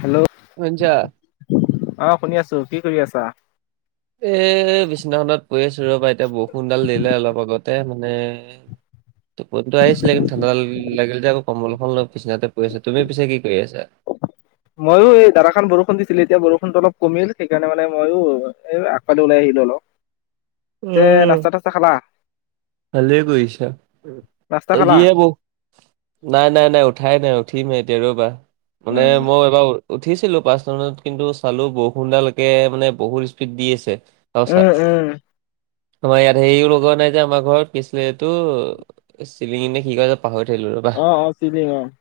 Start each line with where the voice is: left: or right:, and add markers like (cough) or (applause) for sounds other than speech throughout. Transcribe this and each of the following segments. left: Hello.
right: শুন্ছা?
left: অঁ শুনি আছো, কি কৰি আছা?
right: এ বিচনাখনত পৰি আছো ৰ'বা এতিয়া বৰষুণডাল দিলে অলপ আগতে মানে টোপোনিটো আহিছিলে কিন্তু ঠাণ্ডা লা লাগিল যে আকৌ কম্বল এখন লই বিছনাতে পৰি আছো। তুমি পিছে কি কৰি আছা?
left: ময়ো এই দাৰাখান বৰষুণ দিছিল এতিয়া বৰষুণতো অলপ কমিল সেইকাৰণে মানে ময়ো এই আগফালে ওলাই আহিলো অলপ। তে নাস্তা-তাস্তা খালা?
right: ভালে কৰিছা
left: নাস্তা
right: এ
left: খালা?
right: যিহে বৰ নাই নাই নাই উঠাই নাই উঠিমহে এতিয়া ৰবা, মানে
left: উম
right: মই এইবাৰ উঠিছিলো পাঁচটামানত কিন্তু চালো বৰষুণডাল একে মানে বহুত স্পীড দি আছে।
left: উম
right: (unintelligible)
left: উম
right: আমাৰ ইয়াত হেৰিও লগোৱা নাই যে আমাৰ ঘৰত কি আছিলে এইটো চিলিঙ নে কি কয় যে পাহৰি থাকিলো ৰ'বা।
left: অ অ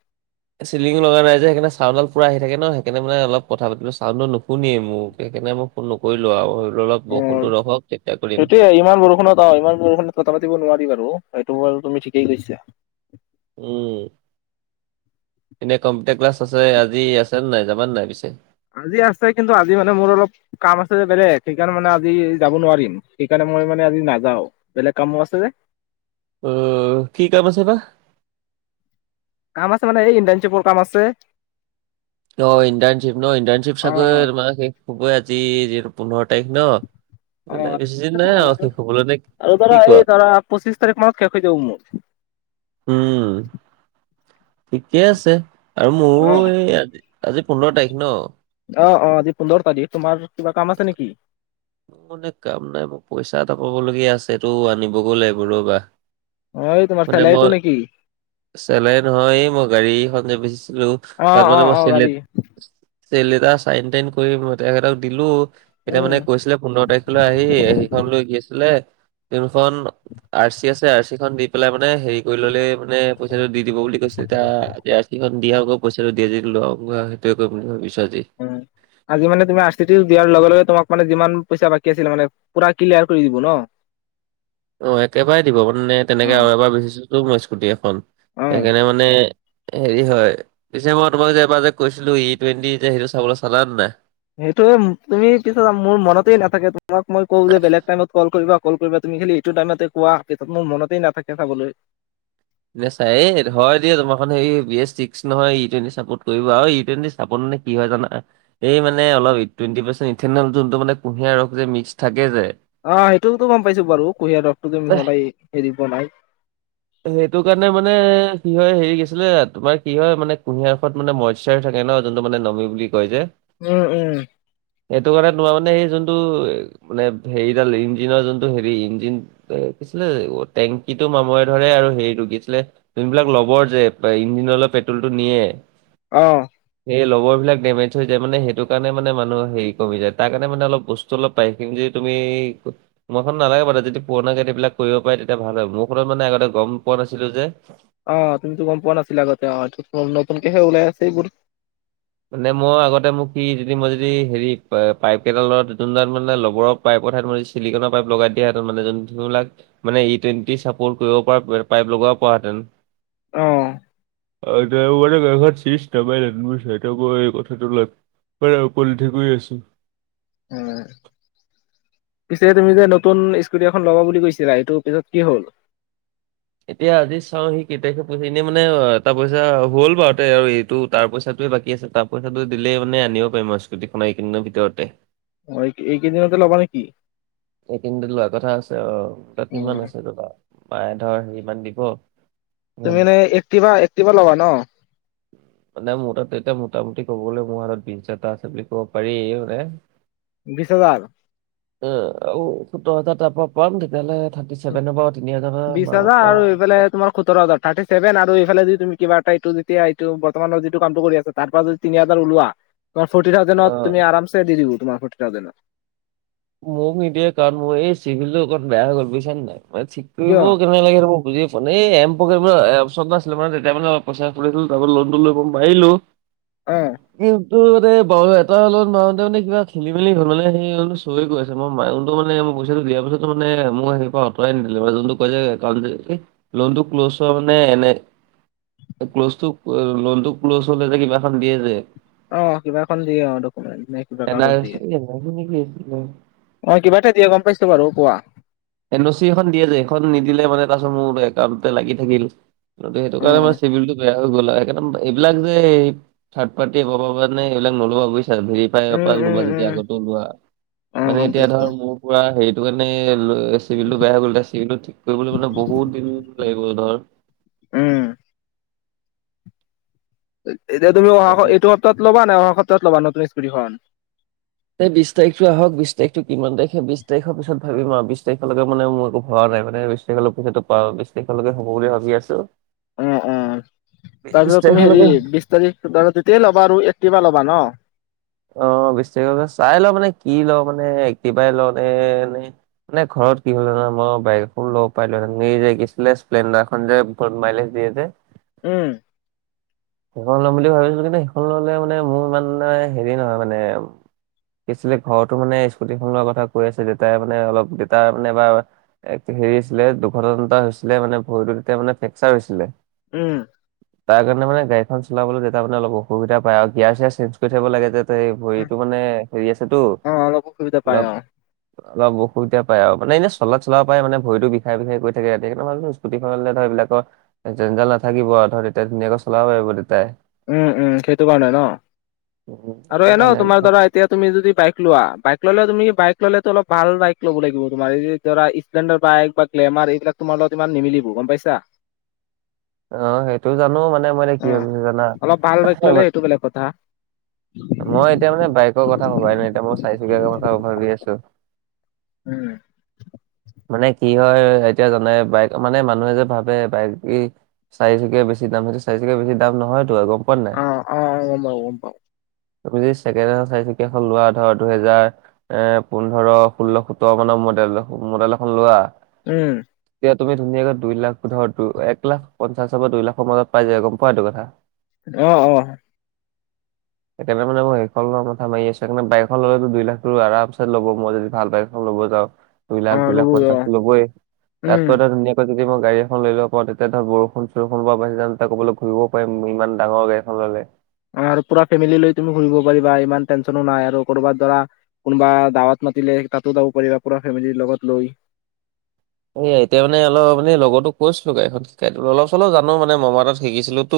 left: (inaudible)
right: চিলিঙো লগা নাই যে সেইকানে চাউণ্ড ডাল পুৰা আহি থাকে ন সেইকানে মানে অলপ কথা পাতিলো চাউন্ডটো নুশুনিয়েই মোক সেইকানে মোক নকৰিলো আও আৰু ধৰি অলপ বৰষুণটো ৰখক তেতিয়া কৰিম।
left: তে ইমান বৰষুণত অ ইমান বৰষুণত কথা পাতিব নোৱাৰি বাৰু। সেইটো বাৰু তুমি ঠিকেই কৈছা।
right: উম এনে কম্পিউটাৰ ক্লাছ আছে, আজি আছে নাই? যাবানে নাই পিছে?
left: আজি আছে কিন্তু আজি মানে মোৰ অলপ কাম আছে যে বেলেগ সেইকাৰণে মানে আজি যাব নোৱাৰিম। সেইকাৰণে মই মানে আজি নাযাও। বেলেগ কামো আছে যে।
right: অ কি কাম আছে বা?
left: কাম আছে মানে এই ইন্টাৰ্নচিপৰ কাম আছে।
right: অ ইণ্টাৰ্ণশ্বিপ ন ইণ্টাৰ্ণশ্বিপ
left: অ অ
right: চাগৈ তোমাৰ শেষ হবই আজি যিহেটো পোন্ধৰ তাৰিখ ন?
left: অ আৰু
right: এইবিলাক বেছি দিন
left: আছে
right: নাই
left: তোমাৰ আৰু
right: শেষ হ'বলৈ নে
left: আৰু
right: কি
left: ধৰা
right: কোৱা
left: এই ধৰা পঁচিশ তাৰিখ মানত শেষ হৈ যাব মোৰ।
right: উম। ঠিকে আছে আৰু মোৰো এই আজি আজি পোন্ধৰ তাৰিখ ন?
left: অ অ আজি পোন্ধৰ তাৰিখ, তোমাৰ কিবা কাম আছে নেকি?
right: মানে কাম নাই মোৰ পইচা এটা পাবলগীয়া আছে এইটো আনিবগৈ লাগিব ৰ'বা।
left: অ এই তোমাৰ
right: মানে মই
left: চালাইটো নেকি?
right: চেলাই নহয় এই মই গাড়ীখন যে বেচিছিলো
left: অ
right: তাত
left: অ
right: মানে মই
left: অ
right: চলে
left: গাড়ী
right: চিল এটা চাইন টাইন কৰিই তেখেতক দিলো এতিয়া
left: উম
right: মানে গৈছিলে পোন্ধৰ তাৰিখলৈ আহি সেইখন লৈ গৈছিলে ট্ৰেইনখন আৰ চি আছে আৰ চি খন দি পেলাই মানে হেৰি কৰি ললেই মানে পইচাটো দি দিব বুলি কৈছিলে এতিয়া আজি সেইখন দিয়া আগত পইচাটো দিয়া যদি ল সেইয়ে কম বুলি ভাৱিছো আজি।
left: আজি মানে তুমি আৰু চি দিয়াৰ লগে লগে তোমাক মানে যিমান পইচা বাকী আছিলে মানে পুৰা ক্লিয়াৰ কৰি দিব ন?
right: অঁ একেবাৰে দিব মানে তেনেকে আৰু এবাৰ বিচিছোতো মই স্কুটি এখন
left: অ
right: সেইকাৰণে মানে হেৰি হয় পিছে মই তোমাক যে এবাৰ যে কৈছিলো ই টুৱেণ্টি যে সেইটো চাবলৈ চালানে নাই?
left: সেইটোয়ে তুমি পিছত মোৰ মনতে নাথাকে তোমাক মই কওঁ যে বেলেগ টাইমত কল কৰিবা কল কৰিবা তুমি খালি এইটো টাইমতে কোৱাত মোৰ মনতেই নাথাকে চাবলৈ।
right: নেচাই হয় দিয়া তোমাৰখন হ বি এছ ছিক্স নহয় ই টুৱেণ্টি চাপোৰ্ট কৰিব আৰু ই টুৱেণ্টি আকৌ তাৰ মানে কি হয় জানা। এই মানে অলপ টুৱেণ্টি পাৰ্চেণ্ট ইথেনল যোনটো মানে কুঁহিয়াৰ ৰস যে মিক্স থাকে যে,
left: অ সেইটোতো গম পাইছো বাৰু কুঁহিয়াৰ ৰখতো যে
right: এহ,
left: মিহলাই হেৰি বনাই
right: সেইটো কাৰণে মানে কি হয় হেৰি গৈছিলে তোমাৰ কি হয় মানে কুঁহিয়াখোৱাত মানে মই থাকে ন যোনটো মানে নমি বুলি কয় যে
left: উমঁ-উমঁ।
right: এইটো কাৰণে তোমাৰ মানে সেই যোনটো- মানে হেৰিডাল ইঞ্জিনৰ যোনটো হেৰি ইঞ্জিন এ' কি আছিলে টেংকিটো মাময়- ধৰে আৰু হেৰি কি আছিলে যোন বিলাক লবৰ যে ইঞ্জিন পেট্ৰলটো নিয়ে
left: অঁ
right: সেই লগৰ বিলাক ডেমেজ হৈ যায় মে সেইটো কাৰণে মানে মানুহ হেৰি কমি য়ায তাৰ কাৰণে মানে অলপ বস্ত অলপ পাই কিন্তু যে তুমি মোৰখন নালাগে বাৰু যদি পুৰণা বিলাক কৰিব পাৰে তেতিয়া ভাল হয় মোৰখনত মানে আগতে গম পোৱা নাছিলো যে-
left: অ তুমিতো গম পোৱা নাছিলা আগতে অ নতুনকেহে ওলাই আছে এইবোৰ
right: মানে মই আগতে মোক স যদি মই যদি হেৰি পাইপ কেইডালত নতুন দাল মানে লবৰ পাইপৰ ঠাইত চিলিকনৰ পাইপ লগাই দিয়াটো মানে যোনবিলাক- মানে ই টুৱেনটি চাপৰ কৰিব পাৰা পাইপ লগাব পৰা হেতেন।
left: অঁ।
right: (unintelligible) আকৌ এই কথাটো (unintelligible) আছো।
left: উম। পিছে তুমি যে নতুন স্কুটি এখন ল'ব বুলি কৈছিলা এইটো পিছত কি হ'ল?
right: এতিয়া আজি চাও সি কেতিয়াকে পাইহি এনেই মানে এটা পইচা হ'ল বাৰু দে। আৰু এইটো- তাৰ পইচাটোৱে বাকী আছে তাৰ পইচাটো দিলেই মানে আনিব পাৰিম আৰু স্কুটীখন এইকেইদিনৰ ভিতৰতে।
left: অ', এইকেইদিনতে ল'বা নেকি?
right: এই কেইদিনতে লোৱা কথা আছে আৰু। তা'ত কিমান
left: উম
right: আছে পাৰে ধৰ ইমান দিব। ইমান
left: তুমি এই এক্টিভা-এক্টিভা লবা ন?
right: মানে মোৰ তা'ত এতিয়া মোটামুটি ক'বলে মোৰ হাত'ত বিশ হাজাৰ এটা আছে বুলি ক'ব পাৰি মানে।
left: বিশছ হাজাৰ?
right: অঁহ। আৰু সোত্তৰ হাজাৰ তাৰ পৰা পাম তেতিয়া হ'লে থাৰ্টি চেভেনত-
left: বিশ হাজাৰ আৰু এইফালে তোমাৰ সোত্তৰ হাজাৰ। থাৰ্টি চেভেন আৰু এইফালে যদি তুমি কিবা এটা এইটো যেতিয়া এইটো বৰ্তমানৰ যিটো কামটো কৰি আছা তাৰ পৰা যদি তিনি হাজাৰ ওলোৱা- তোমাৰ ফৰ্টি থাউজেন্ড
right: অ
left: তুমি আমাৰ'চে দি দিব তোমাৰ ফৰ্টি থাউজেন্ড।
right: মোক নিদিয়ে কাৰণ মোৰ এই চিভিলতো অকণ বেয়া হৈ গ'ল বুজিছা নে নাই। মই ঠিক
left: কিয়
right: কৰিবও- লাগে মুই বুজিয়ে পোৱা নাই। এই এম্ পকেটত আছিলে মানে তেতিয়া মানে অলপ পইচা লৈছিলো- তাৰপিছত লোনটো লৈ মাৰি মাৰিলো।
left: অ
right: কিন্তু মানে বাৰ এটাৰত মাৰোতে মানে কিবা খেলি-মেলি হ'ল। মানে সেই অনুমান- (unintelligible) চলি গৈ আছে। মই মাইনটো মানে মই পইচাটো দিয়া পিছতো মানে মই সেইয়া পৰা আঁতৰাই নিদিলে। যোনটো কৈ যে একাউণ্ট কি লোনটো ক্ল'জ হোৱা মানে এনেই ক্ল'জটো লোনতটো ক্ল'জ হ'লে যে কিবাখন দিয়ে যে!
left: অঁহ', কিবা এখন দিয়ে অঁহ', ডকুমেন্ট নে কিবা
right: এন আৰ
left: কাগজ দিয়ে।
right: চি নেকি
left: অ', কিবা এটা দিয়ে গম পাইছ বাৰু। কোৱা?
right: এন অ' চি এখন দিয়ে যে সেইখন নিদিলে মানে তাৰপিছত মোৰ একাউণ্ট লাগি থাকিল। ত' সেইটো কাৰণে
left: উম,
right: আমাৰ চিভিলটো বেয়া। গ'ল। একদম এইবিলাক যে এই থাৰ্ড পাৰ্টি পাব কাৰণে এইবিলাক নল'বা বুজিছা। হেৰি পায়
left: উম,
right: বা
left: উম,
right: লবা যেতিয়া
left: উম,
right: আগতেও লোৱা।
left: অ',
right: মানে
left: গম
right: এতিয়া
left: পাইছো
right: ধৰ মোৰ পুৰা হেৰিটো কাৰনে চিভিল টো বেয়া হৈ গ'ল। এ' চিভিল টো ঠিক কৰিবলৈ হলে বহুত দিন লাগিব, ধৰ
left: উম। এতিয়া তুমি অহা এই সপ্তাহত ল'বা নে অহা সপ্তাহত ল'বা নতুন স্কুটীখন?
right: এই বিশ তাৰিখটো আহক বিশ তাৰিখটো কিমান তাৰিখে বিশ তাৰিখৰ পিছত ভাবিম আৰু বিশ তাৰিখলৈকে মানে মোৰ একো ভাবা নাই মানে। সেইফালৰ পইচাটো পাওঁ, বিশ তাৰিখলৈকে হ'ব বুলি ভাবি আছো।
left: উম-উম।
right: বিশ
left: তাৰপিছত তুমি হেৰি
right: তাৰিখলৈকে
left: বিশ তাৰিখ তেতিয়াই ল'বা আৰু এক্টিভা ল'বা ন?
right: অ বিশ তাৰিখ পাছত চাই লও মানে কি লও মানে একটিভাই লওনে- মানে ঘৰত কি হ'ল জানা মই বাইক এখন ল'ব পাৰিলোহেতেন সেই যে কি আছিলে স্প্লেণ্ডাৰ এখন যে কত (unintelligible) মাইলেজ দিয়ছে।
left: উম।
right: সেইখন ল'ম বুলি ভাবিছিলো কিন্তু সেইখন ললে মানে মোৰ ইমানটা হেৰি নহয় মানে। কি আছিলে ঘৰতো মানে স্কুটিখন লোৱাৰ কথা কৈ আছে। দেউতাই মানে অলপ দেউতাৰ মানে এবাৰ এক হেৰি আছিলে দুৰ্ঘটনাটা হৈছিলে মানে ভৰিটো তেতিয়া মানে ফ্ৰেকচাৰ হৈছিলে।
left: উম।
right: তাৰ কাৰণে মানে গাড়ী সেইখন চলাবলৈ তেতিয়া মানে অলপ অসুবিধা পায় আৰু, গিয়াৰ-চিয়াৰ চেঞ্জ কৰি থাকিব লাগে যে তেই
left: উম,
right: ভৰিতো মানে হেৰি আছেতো।
left: অ', অলপ অসুবিধা পায়
right: অলপ
left: অ।
right: অলপ অসুবিধা পায় আৰু মানে এনেই চলাত-চলাব পাৰে মানে ভৰি বিষাই-বিষাই গৈ থাকে সেইকাৰণে ভাবিছো স্কুটীখন ধৰ এইবিলাকৰ জঞ্জাল নাথাকিব আৰু ধৰ তেতিয়া ধুনীয়াকে চলাব পাৰিব দেতাই।
left: উমঁ-উমঁ সেইটো কাৰণে ন।
right: উম
left: আৰু
right: সেইটো
left: এনেইও
right: কাৰণে
left: তোমাৰ ধৰা এতিয়া তুমি যদি বাইক লোৱা বাইক ল'লে তুমি বাইক ললেতো অলপ ভাল বাইক ল'ব লাগিব তোমাৰ এই যে ধৰা স্প্লেণ্ডাৰ বাইক বা গ্লেমাৰ এইবিলাক তোমাৰ লগত ইমান নিমিলিব গম পাইছা।
right: অ সেইটো জানো মানে মই এ কি
left: অ',
right: ভাবিছো জানা?
left: অলপ ভাল বাইক ল'লে সেইটো বেলেগ কথা।
right: মই এতিয়া মানে বাইকৰ কথা ভবাই ন এতিয়া মই চাৰিচুকীয়াক কথা ভাবি আছো।
left: উম।
right: মানে কি হয় এতিয়া জানে বাইক মানে মানুহে যে ভাবে বাইক কি চাৰিচুকীয়া বেছি দাম সেইটো চাৰিচকীয়া বেছি দাম নহয়তো আৰু গম পোৱা নাই।
left: অ', অ', অ, গম পাওঁ, গম পাওঁ।
right: তুমি যদি ছেকেণ্ডহেণ্ড চাৰি চকীয়াখন লোৱা ধৰ দুহেজাৰ এ পোন্ধৰ, ষোল্ল, সোতৰ মানৰ মডেল-মডেল এখন লোৱা৷
left: উম।
right: এতিয়া তুমি ধুনীয়াকৈ দুই লাখ ধৰ এক লাখ পঞ্চাছৰ পৰা দুই লাখৰ মত পাই যায় গম পোৱা এইটো কথা।
left: অ-অ।
right: সেইকাৰণে মানে মই সেইখনৰ লোৱা কথা মাৰি আছো বাইকখন ল'লে দুই লাখ টো আৰাম চ ল'ব মই য ভাল বাইক ল'ব যাও দুই লাখ
left: অ',
right: দুই লাখ
left: ল'বই
right: পঞ্চাছটো
left: অ',
right: ল'বই
left: উম।
right: তাতকৈ ধৰ ধুনীয়াকৈ যদি মই গাড়ী এখন লৈ লব পাওঁ তেতিয়া ধৰ বৰ খন চোৰখনৰ পৰা পাইি যানতে ক'বলৈ (unintelligible) ঘূৰিব পাৰিম ইমান ডাঙৰ গাড়ীখন ল'লে।
left: অ পুৰা ফেমিলি লৈ তুমি ঘুৰিব পাৰিবা ইমান টেনচনো নাই আৰু কৰ'বাত ধৰা কোনোবা দাঁৱত মাতিলে তাতো যাব পাৰিবা পুৰা ফেমিলি লগত লৈ।
right: এয়া এতিয়া মানে অলপ মান লগতো কৈছিলো গাড়ীখন শিকাই অলপ চলপ জানো মানে মমাহ তাত শিকিছিলো তো।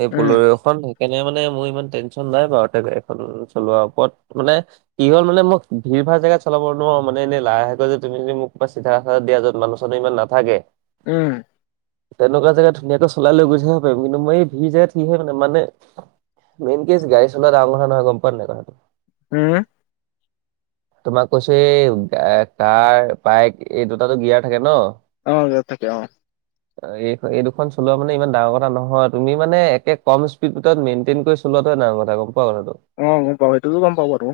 right: সেই বলেৰৌ
left: উম,
right: এখন সেইকাৰনে মানে মোৰ ইমান টেনশ্যন নাই বাৰু এখন চলোৱাৰ ওপৰত মানে। কি হ'ল মানে মোক ভিৰ ভাৰ জেগাত চলাব নোৱাৰো মানে এনেই লাহে গৈ যে তুমি যে মোৰ কিবা চিধা ৰাস্তাত দিয়া যত মানুহ চানো ইমান নাথাকে।
left: উম।
right: তেনেকুৱা জেগা ধুনাকৈ চলাই লৈ গৈ থাকিব পাৰিম কিন্তু মই এই ভিৰ জেগাত কি হয় মানে মানে। মেইন কেজ গাড়ী চলোৱা ডাঙৰ কথা নহয় গম পোৱা নাই কথাটো
left: উম।
right: তোমাক কৈছো এ কাৰ বাইক। এই দুটাটো গিয়াৰ থাকে ন।
left: অ গিয়াৰ থাকে অ।
right: এই এই দুখন চলোৱা মানে ইমান ডাঙৰ কথা নহয় তুমি মানে একে কম স্পীড মেইনটেইন কৰি। চলোৱাটোহে ডাঙৰ কথা গম পোৱা কথাটো।
left: অ গম পাওঁ সেইটোতো গম পাওঁ বাৰু।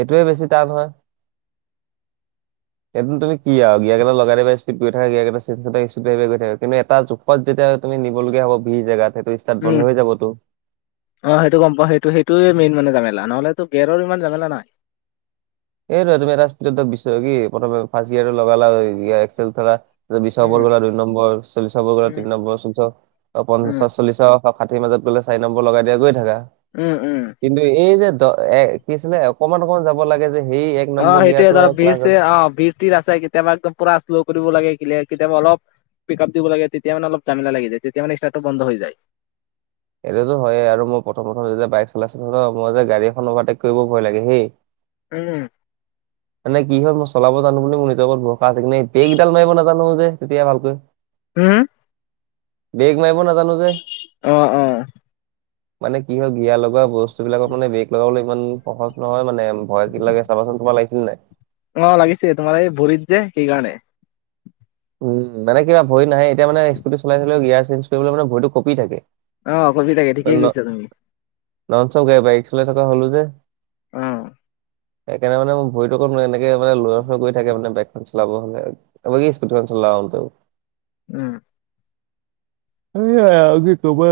right: এইটোৱে বেছি টান হয়। এদিন তুমি কি আও গিয়াৰ কেইটা লগাই দিবা ইস্পড গৈ থাকে গিয়াৰ কেইটা চেঞ্জ হৈ থাকে ইস্পিত বাঢ়ি বাঢ়ি গৈ থাকে কিন্তু এটা জোখ যাত যেতিয়া তুমি নিবলগীয়া হ'ব ভিৰ জেগাত সেইটো ষ্টাৰ্ট
left: উম,
right: বন্ধ হৈ যাবতো।
left: অ সেইটো গম পাওঁ সেইটোৱেই মেইন মানে জামেলা নহলেটো গেৰ ইমান জামেলা নাই।
right: এইটোৱে তুমি এটা স্পডত বিছ কি প্ৰথম ফাৰ্ষ্ট গেৰত লগালা এক্সেল ধৰা বিশ ও
left: উম,
right: গ'ল দুইম্বৰ চল্লিশ ওপৰ গলে
left: উম,
right: তিনি নম্বৰ চৈধ্যশ
left: উম,
right: পঞ্চা চল্লিশ বা ষাঠি মাজত গলে চাৰিম্বৰ লগাই দিয়া গৈ থাকা
left: উম উম।
right: কিন্তু এই যে দ এ কি আছিলে অকমান অকমান যাব লাগে যে। সেই এক
left: অ
right: নম্বৰ গিয়াৰটো
left: সেইটোৱে ধৰা
right: আৰু
left: বিছে
right: ক্লাছত
left: অ বিছ। ত্ৰিশ আছে কেতিয়াবা একদম পুৰা শ্ল' কৰিব লাগে কিলিয়াৰ কেতিয়াবা অলপ। পিক আপ দিব লাগে তেতিয়া মান অলপ জেমেলা লাগি যায় তেতিয়া মানে ষ্টাৰ্টটো বন্ধ হৈ যায়।
right: এইটোতো হয়ে আৰু মই প্ৰথম প্ৰথম যেতিয়া বাইক চলাইছো ন মই যে গড় এখন অভাৰটেক কৰিবও ভয় লাগে সেই।
left: উম।
right: মানে কি হয় মই চলাব জানো বুলি মোৰ নিজৰ ওপৰত ভৰষা আছে কিন্তু এই বেক কেইডাল মাৰিব নাজানো যে তেতিয়া ভালকৈ
left: উম
right: ব্ৰেক মাৰিব নাজানো যে
left: অহ অহ
right: মানে কি হয় গিয়াৰ লগোৱা বস্তু বিলাকৰ মানে ব্ৰেক লগাবলৈ ইমান সহজ নহয় মানে ভয় কি লাগে চাবাচোন তোমাৰ লাগি ছিল নাই?
left: অহ লাগিছে তোমাৰ এই ভৰিত যে সেইকাৰণে
right: উম মানে কিবা ভয় নাহে এতিয়া মানে স্কুটি চলাই থাকিলেও গিয়াৰ চেঞ্জ কৰিবলৈ মানে ভৰিটো কপি থাকে
left: অহ কঁপি ঠিকেই কৰিছা তুমি
right: ননচ গাড়ী বাইক চলাই থকা হলো যে
left: অহ
right: সেইকাৰণে মানে মোৰ ভৰিতো এনেকে মানে লৰ চৰ কৈ থাকে মানে বাইকখন চলাব হলে বাকী স্কুটি খনৰ চলাও তেওঁ
left: উম
right: হে আও কি কবা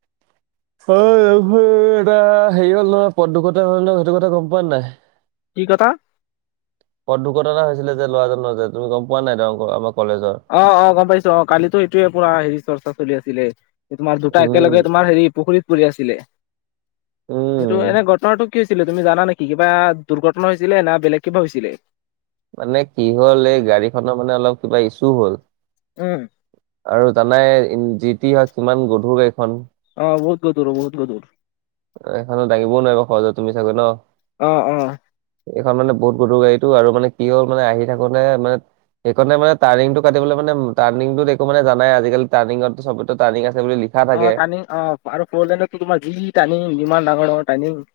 left: (inaudible)
right: সেয়া এইফালে এটা হেৰি হ'ল নহয় পথ দুৰ্ঘটনা হল ন সেইটো কথা গম পোৱা নে নাই?
left: কি কথা
right: পথ দুৰ্ঘটনা এটা হৈছিলে যে লৰাজনৰ যে তুমি গম পোৱা নাই তেওঁৰ আমাৰ কলেজৰ
left: অহ অহ গম পাইছো অহ কালিতো সেইটোৱে পোৰা হেৰি চৰ্চা চলি আছিলে তোমাৰ দুটা
right: উম
left: একেলগে তোমাৰ হেৰি পুখুৰীত পৰি আছিলে সেইটো
right: উম
left: এনে ঘটনাটো কি হৈছিলে তুমি জানা নেকি? কিবা দুৰ্ঘটনা হৈছিলে না বেলেগ কিবা হৈছিলে?
right: মানে কি হ'ল এই গাড়ীখনৰ মানে অলপ কিবা ইছু হ'ল।
left: উম।
right: আৰু জানাই যি টি হয় কিমান গধুৰ গাড়ীখন।
left: অহ বহুত গধুৰ বহুত গধুৰ।
right: এখন হাতে দাঙিবও নোৱাৰিব সহজতে তুমি চাগৈ ন?
left: অ অ
right: এইখন মানে বহুত গধুৰ গাড়ীটো আৰু মানে কি হ'ল মানে আহি থাকোতে মানে সেইখনে মানে টাৰ্ণিঙটো কাটিবলে মানে টাৰ্ণিঙটোত একো মানে জানাই আজিকালি টাৰ্ণিঙত চবতে টাৰ্ণিং আছে বুলি লি
left: অহ টাণিং অহ আৰু ফৰ লেন্দতটো তোমাৰ যি টাৰ্ণিং যিমান ডাঙৰ ডাঙৰ টাৰ্ণিং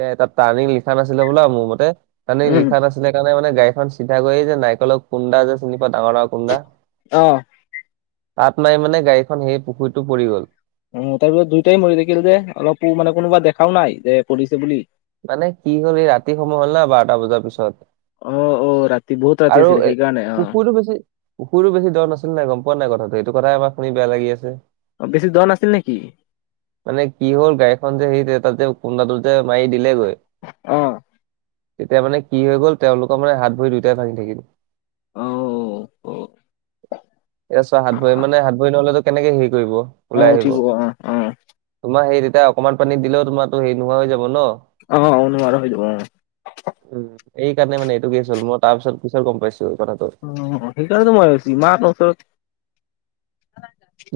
right: এ তাত টাৰ্ণিং লিখা নাছিলে বোলা মোৰ মতে টাৰ্ণিং
left: উম
right: লিখা নাছিল ছিলে সেইকাৰণে মানে গাড়ীখন চিধা গৈয়ে এই যে নাৰিকলৰ কুন্দা যে চিনি পোৱা ডাঙৰ ডাঙৰ কুন্দা?
left: অহ।
right: তাত মাৰি মানে গাড়ীখন সেই পুখুৰীটোত পৰি গ'ল।
left: উম তাৰপিছত দুইটায়ে মৰি থাকিল যে অলপো মানে কোনোবা দেখাও নাই যে পৰিছে বুলি?
right: মানে কি হ'ল এই ৰাতি সময় হ'ল না বাৰটা বজাৰ পিছত
left: অ', অ', ৰাতি বহুত ৰাতি
right: আৰু
left: আছিলে
right: এ
left: সেইকাৰণে অ',
right: পুখুৰীতো বেছি পুখুৰীতো বেছি দ' নাছিল নাই গম পোৱা নাই কথাটো এইটো কথাই আমাৰ শুনি বেয়া লাগি আছে।
left: অ বেছি দ' নাছিল নেকি?
right: মানে কি হ'ল গাড়ীখন যে সেই তাত যে কুন্দাটোত যে মাৰি দিলে গৈ
left: অ'।
right: তেতিয়া মানে কি হৈ গ'ল, তেওঁলোকৰ মানে হাত ভৰি দুইটাই ভাঙি থাকিলে।
left: অও অ।
right: এতিয়া চোৱা হাত ভৰি মানে হাত ভৰি নহলেতো কেনেকে হেৰী কৰিব
left: অ',
right: ওলাই আহিব?
left: উঠিব অ', অ',
right: তোমাৰ সেই তেতিয়া অকমান পানীত দিলেও তোমাৰটো সেই নোহোৱা হৈ যাব ন?
left: অহ নোৱাৰা হৈ যাব অহ।
right: উম এই কাৰণে মানে এইটো কেচ হ'ল মই তাৰ পিছত পিছত গম পাইছোঁ কথাটো।
left: অহ সেইকাৰণেতো মই ভাবিছোঁ ইমান ওচৰত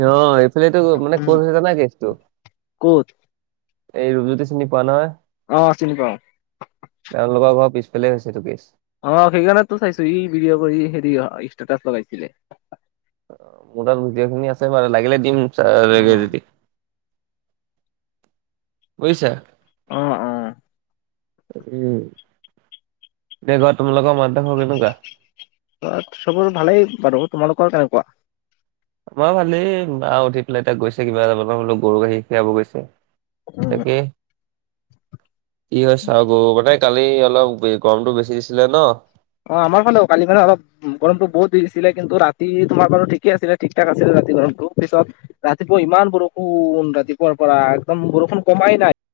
right: অহ এইফালেটো মানে
left: উম।
right: ক'ত হৈছে জানা কেচটো?
left: ক'ত?
right: এই ৰূপজ্যোতি চিনি পোৱা নহয়?
left: অহ চিনি পাওঁ।
right: তেওঁলোকৰ ঘৰ পিছফালে হৈছে এইটো কেচ।
left: অ সেইকাৰণে টো চাইছো ই ভিডিঅ' কৰি হেৰী ষ্টেটাচ লগাইছিলে।
right: মোৰ তাত ভিডিঅ' খিনি আছে বাৰু লাগিলে দিম চা লাগে
left: অ'।
right: যদি। বুজিছা?
left: অ অ।
right: উম, এতিয়া ঘৰত তোমালোকৰ মাটি দোখৰ কেনেকুৱা?
left: ঘৰত চবৰ ভালেই বাৰু, তোমালোকৰ কেনেকুৱা?
right: আমাৰো ভালেই, মা উঠি পেলাই এতিয়া গৈছে কিবা এটা বনাবলৈ গৰু গাখীৰ খীৰাব গৈছে।
left: উম।
right: তাকে। কি হয় চাওঁ গৰু মানে কালি অলপ গৰমটো বেছি দিছিলে ন?
left: অ আমাৰ ফালেও কালি মানে অলপ উম গৰমটো বহুত দি দিছিলে কিন্তু ৰাতি তোমাৰ বাৰু ঠিকেই আছিলে ঠিক ঠাক আছিলে ৰাতি গৰমটো পিছত ৰাতিপুৱা ইমান বৰষুণ, ৰাতিপুৱাৰ পৰা একদম বৰষুণ কমাই নাই।